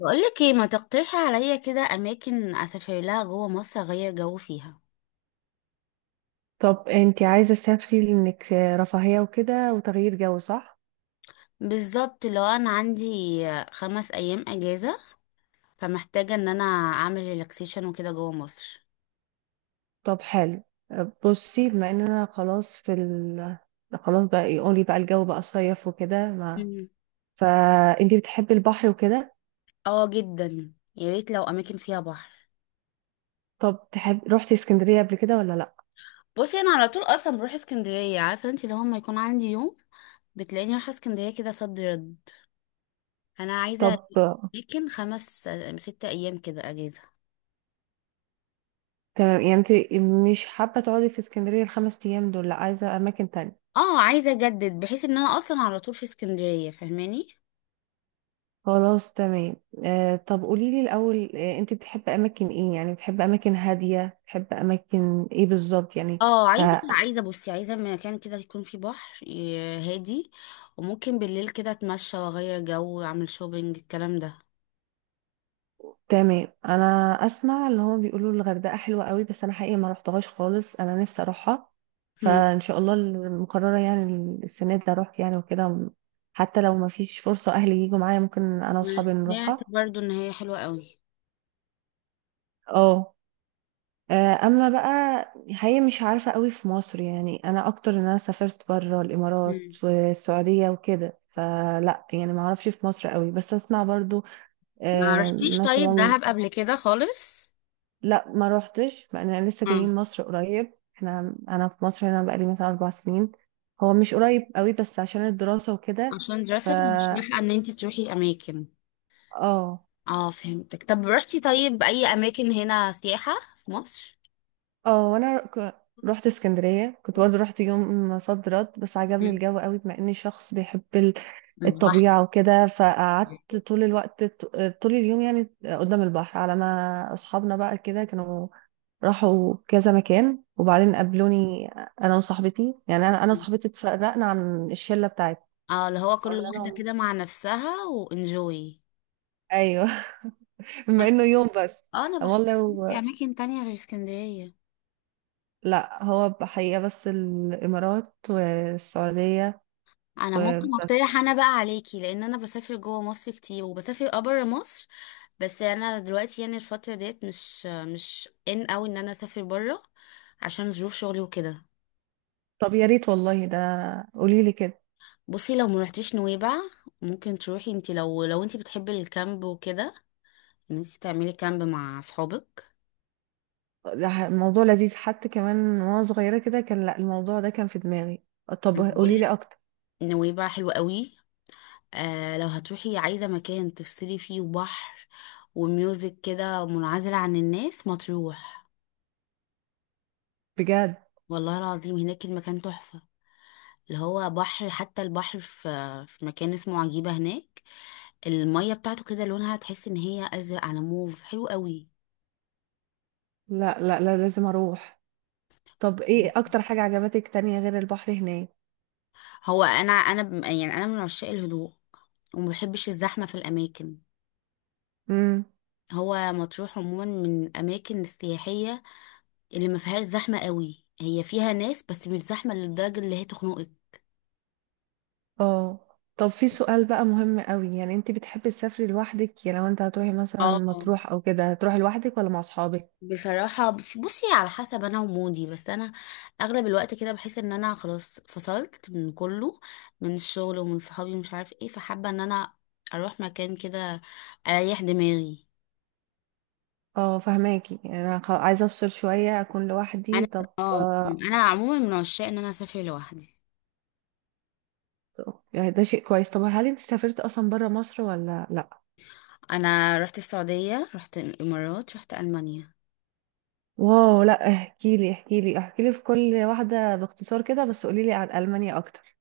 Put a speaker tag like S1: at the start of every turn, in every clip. S1: بقولك ايه ما تقترحي عليا كده اماكن اسافر لها جوه مصر اغير جو فيها؟
S2: طب انتي عايزة تسافري لانك رفاهية وكده وتغيير جو صح؟
S1: بالظبط، لو انا عندي خمس ايام اجازه فمحتاجه ان انا اعمل ريلاكسيشن وكده جوه مصر.
S2: طب حلو، بصي بما اننا خلاص في خلاص بقى، يقولي بقى الجو بقى صيف وكده ما...
S1: مم.
S2: فانتي بتحبي البحر وكده.
S1: اه جدا، يا ريت لو اماكن فيها بحر.
S2: طب تحب روحتي اسكندرية قبل كده ولا لا؟
S1: بصي، انا على طول اصلا بروح اسكندريه، عارفه انت لو ما يكون عندي يوم بتلاقيني رايحه اسكندريه كده صد رد. انا عايزه
S2: طب
S1: اماكن خمس ست ايام كده اجازه.
S2: تمام، يعني انتي مش حابة تقعدي في اسكندرية الخمس ايام دول، لا عايزة اماكن تانية.
S1: اه، عايزه اجدد بحيث ان انا اصلا على طول في اسكندريه، فاهماني.
S2: خلاص تمام. آه طب قوليلي الاول، انتي بتحبي اماكن ايه؟ يعني بتحبي اماكن هادية، بتحبي اماكن ايه بالظبط يعني؟
S1: اه، عايزه
S2: آه
S1: عايزه بصي عايزه مكان كده يكون فيه بحر هادي، وممكن بالليل كده اتمشى واغير جو واعمل شوبينج الكلام ده.
S2: تمام، انا اسمع اللي هو بيقولوا الغردقه حلوه قوي، بس انا حقيقي ما رحتهاش خالص، انا نفسي اروحها.
S1: هم.
S2: فان شاء الله المقرره يعني السنه دي اروح يعني وكده، حتى لو ما فيش فرصه اهلي يجوا معايا ممكن انا واصحابي
S1: أنا سمعت
S2: نروحها.
S1: برضو ان هي حلوه قوي.
S2: اه. اما بقى هي مش عارفه قوي في مصر، يعني انا اكتر ان انا سافرت بره الامارات
S1: هم.
S2: والسعوديه وكده، فلا يعني ما اعرفش في مصر قوي بس اسمع برضو.
S1: ما رحتيش طيب
S2: مثلا
S1: دهب قبل كده خالص؟
S2: لا، ما روحتش بقى، انا لسه
S1: اه،
S2: جايين مصر قريب، احنا في مصر هنا بقالي مثلا اربع سنين. هو مش قريب قوي بس عشان الدراسة وكده.
S1: عشان
S2: ف
S1: دراسه فمش لاحقه ان انت تروحي اماكن.
S2: اه.
S1: اه، فهمتك. طب رحتي طيب اي اماكن هنا سياحه في مصر؟
S2: اه وانا رحت اسكندرية، كنت برضه رحت يوم صد رد، بس عجبني
S1: مم.
S2: الجو قوي بما اني شخص بيحب
S1: البحر.
S2: الطبيعة وكده، فقعدت طول الوقت، طول اليوم يعني قدام البحر، على ما اصحابنا بقى كده كانوا راحوا كذا مكان وبعدين قابلوني. انا وصاحبتي يعني انا وصاحبتي اتفرقنا عن الشله بتاعتي،
S1: اه، اللي هو كل
S2: فقلنا
S1: واحده
S2: لهم
S1: كده مع نفسها وانجوي.
S2: ايوه. بما انه يوم بس.
S1: اه، انا
S2: قام
S1: بحس
S2: والله
S1: نفسي اماكن تانية غير اسكندرية.
S2: لا هو بحقيقه بس الامارات والسعوديه
S1: انا ممكن
S2: وبس.
S1: اقترح انا بقى عليكي، لان انا بسافر جوه مصر كتير وبسافر ابرا مصر. بس انا دلوقتي يعني الفترة ديت مش ان اوي ان انا اسافر برا، عشان ظروف شغلي وكده.
S2: طب يا ريت والله، ده قولي لي كده.
S1: بصي، لو ما رحتيش نويبع ممكن تروحي انت، لو انت بتحبي الكامب وكده، ان انت تعملي كامب مع اصحابك.
S2: ده الموضوع لذيذ حتى، كمان وانا صغيره كده كان لا الموضوع ده كان في دماغي. طب
S1: انا بقول
S2: قولي لي
S1: لك
S2: اكتر.
S1: نويبع حلوة قوي. لو هتروحي عايزة مكان تفصلي فيه وبحر وميوزك كده منعزل عن الناس، مطروح.
S2: بجد؟
S1: والله العظيم، هناك المكان تحفة. اللي هو بحر، حتى البحر في مكان اسمه عجيبة هناك، المية بتاعته كده لونها تحس ان هي ازرق على موف، حلو قوي.
S2: لا لا لا لازم اروح. طب ايه اكتر حاجه عجبتك تانية غير البحر هناك؟
S1: هو انا يعني انا من عشاق الهدوء وما بحبش الزحمة في الاماكن.
S2: امم.
S1: هو مطروح عموما من الاماكن السياحية اللي ما فيهاش زحمة قوي، هي فيها ناس بس مش زحمة للدرجة اللي هي تخنقك.
S2: اه. طب في سؤال بقى مهم قوي، يعني انت بتحبي تسافري لوحدك؟ يعني لو انت هتروحي مثلا
S1: اه،
S2: مطروح او كده، هتروحي لوحدك ولا مع اصحابك؟
S1: بصراحة بصي على حسب انا ومودي، بس انا اغلب الوقت كده بحس ان انا خلاص فصلت من كله، من الشغل ومن صحابي ومش عارف ايه، فحابة ان انا اروح مكان كده اريح دماغي.
S2: اه فهماكي، يعني انا عايزه افصل شويه، اكون
S1: انا
S2: لوحدي. طب
S1: اه
S2: آه.
S1: انا عموما من عشاق ان انا اسافر لوحدي.
S2: يعني ده شيء كويس. طب هل انت سافرت اصلا بره مصر ولا لا؟
S1: انا رحت السعودية، رحت الامارات، رحت المانيا.
S2: واو، لا احكي لي احكي لي احكي لي في كل واحده باختصار كده، بس قولي لي عن المانيا اكتر.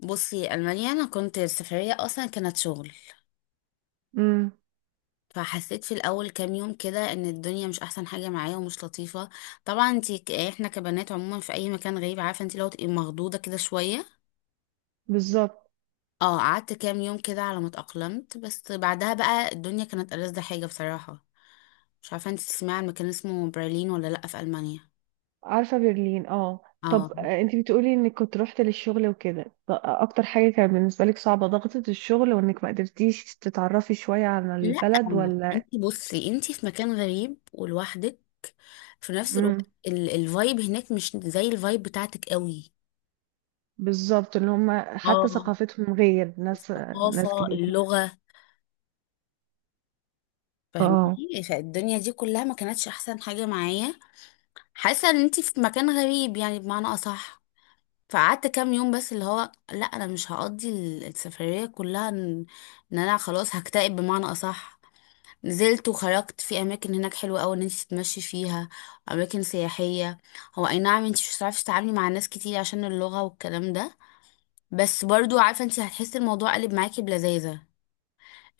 S1: بصي، المانيا انا كنت السفرية اصلا كانت شغل،
S2: امم.
S1: فحسيت في الاول كام يوم كده ان الدنيا مش احسن حاجه معايا ومش لطيفه. طبعا انتي احنا كبنات عموما في اي مكان غريب، عارفه انتي لو تبقي مخضوضه كده شويه.
S2: بالظبط.
S1: اه، قعدت كام يوم كده على ما اتاقلمت، بس بعدها بقى الدنيا كانت ألذ حاجه بصراحه. مش عارفه انتي تسمعي عن مكان اسمه برلين ولا لا في المانيا.
S2: عارفة برلين، اه.
S1: اه.
S2: طب انتي بتقولي انك كنت روحت للشغل وكده، اكتر حاجة كانت بالنسبة لك صعبة، ضغطة الشغل؟ وانك ما قدرتيش تتعرفي شوية على
S1: لا،
S2: البلد ولا؟
S1: انتي بصي انتي في مكان غريب ولوحدك، في نفس
S2: امم.
S1: الوقت الفايب هناك مش زي الفايب بتاعتك قوي.
S2: بالظبط، ان هما حتى
S1: اه،
S2: ثقافتهم غير، ناس ناس
S1: والثقافة،
S2: جديدة.
S1: اللغة،
S2: اه.
S1: فاهمني. فالدنيا دي كلها ما كانتش احسن حاجة معايا. حاسة ان انتي في مكان غريب، يعني بمعنى اصح. فقعدت كام يوم بس، اللي هو لا انا مش هقضي السفرية كلها إن انا خلاص هكتئب بمعنى اصح. نزلت وخرجت في اماكن هناك حلوة قوي ان انتي تتمشي فيها، اماكن سياحية. هو اي نعم، انتي مش هتعرفي تتعاملي مع ناس كتير عشان اللغة والكلام ده، بس برضو عارفة انتي هتحسي الموضوع قلب معاكي بلذاذة.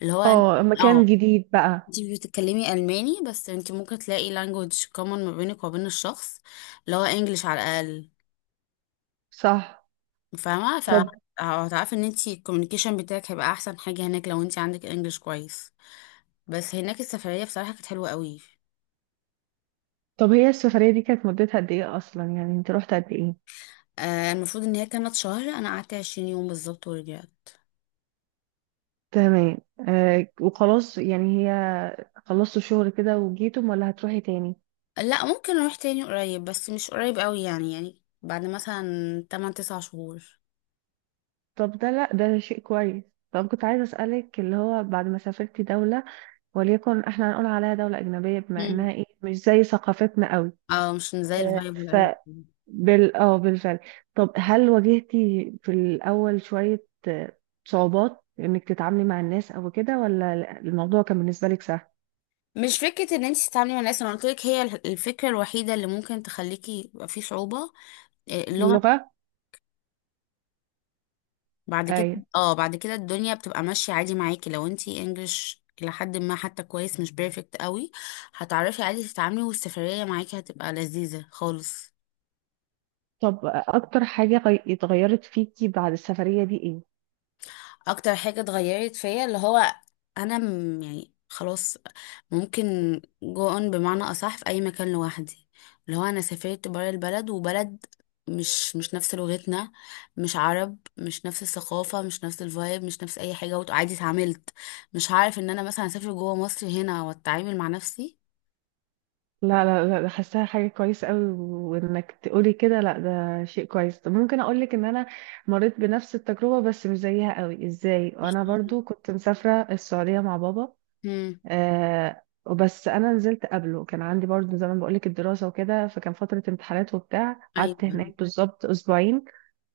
S1: اللي هو انت-
S2: اه،
S1: اه،
S2: مكان جديد بقى.
S1: انتي بتتكلمي الماني بس انتي ممكن تلاقي language common ما بينك وبين الشخص، اللي هو انجليش على الاقل،
S2: صح.
S1: فاهمه.
S2: طب
S1: فهتعرفي ان انتي الكوميونيكيشن بتاعك هيبقى احسن حاجه هناك، لو انتي عندك انجليش كويس. بس هناك السفريه بصراحه كانت حلوه قوي.
S2: طب هي السفرية دي كانت مدتها قد ايه اصلا؟ يعني انت روحت قد ايه؟
S1: المفروض ان هي كانت شهر، انا قعدت 20 يوم بالظبط ورجعت.
S2: تمام. آه وخلاص، يعني هي خلصتوا شغل كده وجيتم ولا هتروحي تاني؟
S1: لا، ممكن اروح تاني قريب بس مش قريب قوي، يعني بعد مثلا 8 9 شهور.
S2: طب ده لا ده شيء كويس. طب كنت عايزة أسألك، اللي هو بعد ما سافرتي دولة، وليكن احنا هنقول عليها دولة أجنبية بما
S1: مم.
S2: إنها مش زي ثقافتنا قوي.
S1: اه، مش زي
S2: آه،
S1: الفايب ولا
S2: ف
S1: اي حاجه.
S2: بال بالفعل. طب هل واجهتي في الأول شوية صعوبات إنك تتعاملي مع الناس أو كده، ولا الموضوع كان بالنسبة لك سهل؟
S1: مش فكرة ان انت تتعاملي مع الناس، انا قلت لك هي الفكرة الوحيدة اللي ممكن تخليكي يبقى في صعوبة، اللغة.
S2: اللغة؟
S1: بعد كده.
S2: أيوة.
S1: اه، بعد كده الدنيا بتبقى ماشية عادي معاكي لو انت انجلش إلى حد ما حتى كويس، مش بيرفكت قوي. هتعرفي عادي تتعاملي والسفرية معاكي هتبقى لذيذة خالص.
S2: طب أكتر حاجة اتغيرت فيكي بعد السفرية دي إيه؟
S1: اكتر حاجة اتغيرت فيا اللي هو، انا يعني خلاص ممكن جو اون بمعنى اصح في اي مكان لوحدي، اللي هو انا سافرت برا البلد وبلد مش نفس لغتنا، مش عرب، مش نفس الثقافة، مش نفس الفايب، مش نفس اي حاجة، وعادي اتعاملت. مش هعرف ان انا مثلا اسافر جوه مصر هنا واتعامل مع نفسي.
S2: لا لا لا، ده حاساها حاجة كويسة قوي، وانك تقولي كده لا ده شيء كويس. طب ممكن اقولك ان انا مريت بنفس التجربة بس مش زيها قوي. ازاي؟ وانا
S1: احكي لي.
S2: برضو كنت مسافرة السعودية مع بابا.
S1: امم.
S2: آه وبس انا نزلت قبله، كان عندي برضو زي ما بقولك الدراسة وكده، فكان فترة امتحانات وبتاع، قعدت
S1: ايوه.
S2: هناك بالظبط اسبوعين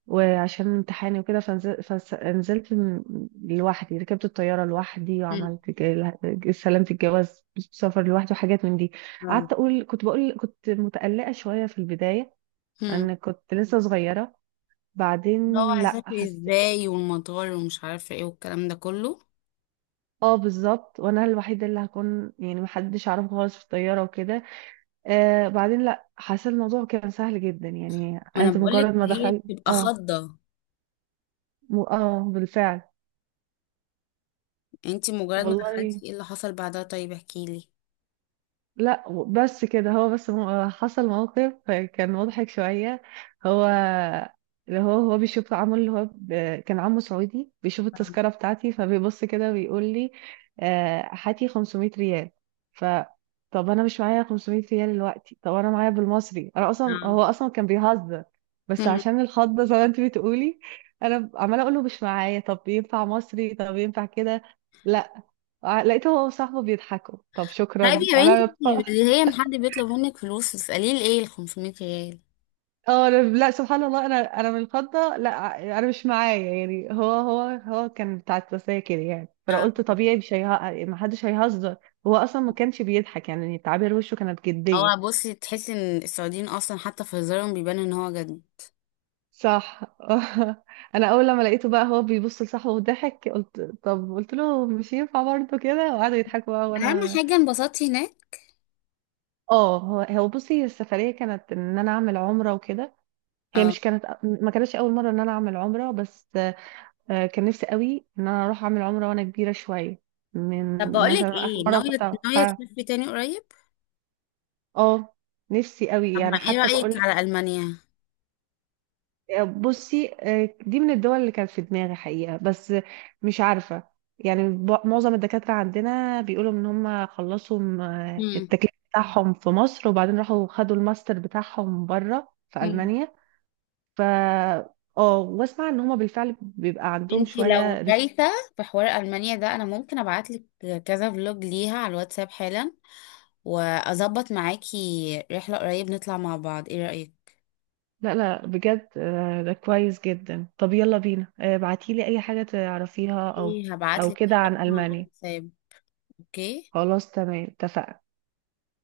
S2: وعشان امتحاني وكده، فنزلت لوحدي، ركبت الطيارة لوحدي
S1: امم.
S2: وعملت استلمت الجواز سفر لوحدي وحاجات من دي.
S1: اه.
S2: قعدت أقول، كنت بقول كنت متقلقة شوية في البداية
S1: امم.
S2: أن كنت لسه صغيرة.
S1: اللي هو
S2: بعدين لا
S1: هسافر
S2: حسيت.
S1: ازاي والمطار ومش عارفة ايه والكلام ده كله.
S2: اه بالظبط، وانا الوحيده اللي هكون يعني محدش عارف خالص في الطياره وكده. آه بعدين لا حسيت الموضوع كان سهل جدا، يعني
S1: ما انا
S2: انت
S1: بقولك
S2: مجرد ما
S1: هي
S2: دخلت
S1: بتبقى
S2: اه
S1: خضة.
S2: اه بالفعل.
S1: انت مجرد ما
S2: والله
S1: دخلتي ايه اللي حصل بعدها؟ طيب احكي لي.
S2: لا، بس كده هو بس حصل موقف كان مضحك شوية. هو اللي هو بيشوف عمه، اللي هو كان عمه سعودي، بيشوف التذكرة بتاعتي فبيبص كده ويقول لي هاتي 500 ريال. ف طب انا مش معايا 500 ريال دلوقتي، طب انا معايا بالمصري. انا اصلا هو اصلا كان بيهزر، بس عشان الخضة زي ما انت بتقولي انا عمالة اقول له مش معايا، طب ينفع مصري، طب ينفع كده، لا. لقيته هو وصاحبه بيضحكوا، طب
S1: طيب
S2: شكرا
S1: يا بنتي،
S2: انا.
S1: اللي هي ان حد بيطلب منك فلوس تسأليه ليه ال 500 ريال؟
S2: اه لا سبحان الله، انا من الخضه، لا انا مش معايا يعني. هو كان بتاع التسلية كده يعني، فانا
S1: اه.
S2: قلت طبيعي مش ما حدش هيهزر. هو اصلا ما كانش بيضحك يعني، تعابير وشه كانت جديه.
S1: هو بصي تحسي ان السعوديين اصلا حتى في هزارهم بيبان ان هو جد.
S2: صح. انا اول لما لقيته بقى هو بيبص لصاحبه وضحك، قلت طب، قلت له مش ينفع برضه كده، وقعدوا يضحكوا بقى
S1: اهم
S2: وانا.
S1: حاجة انبسطتي هناك؟
S2: اه هو بصي السفريه كانت ان انا اعمل عمره وكده، هي
S1: اه.
S2: مش كانت ما كانتش اول مره ان انا اعمل عمره بس. كان نفسي قوي ان انا اروح اعمل عمره وانا كبيره شويه،
S1: طب
S2: من
S1: بقولك
S2: مثلا اخر
S1: ايه،
S2: مره كنت.
S1: ناوية
S2: اه.
S1: تسافري تاني قريب؟
S2: آه، نفسي قوي
S1: طب ما
S2: يعني،
S1: ايه
S2: حتى
S1: رأيك
S2: بقول.
S1: على ألمانيا؟
S2: بصي دي من الدول اللي كانت في دماغي حقيقه، بس مش عارفه. يعني معظم الدكاتره عندنا بيقولوا ان هم خلصوا التكليف بتاعهم في مصر، وبعدين راحوا خدوا الماستر بتاعهم بره في
S1: امم.
S2: المانيا. ف اه، واسمع ان هم بالفعل بيبقى عندهم
S1: انتي لو
S2: شويه.
S1: دايسه في حوار المانيا ده، انا ممكن ابعتلك كذا فلوج ليها على الواتساب حالا، واظبط معاكي رحله قريب نطلع مع بعض، ايه رايك؟
S2: لا لا بجد، ده كويس جدا. طب يلا بينا، ابعتيلي اي حاجة تعرفيها او او
S1: هبعتلك
S2: كده
S1: حاجة
S2: عن
S1: على
S2: ألمانيا.
S1: الواتساب. اوكي.
S2: خلاص تمام، اتفقنا.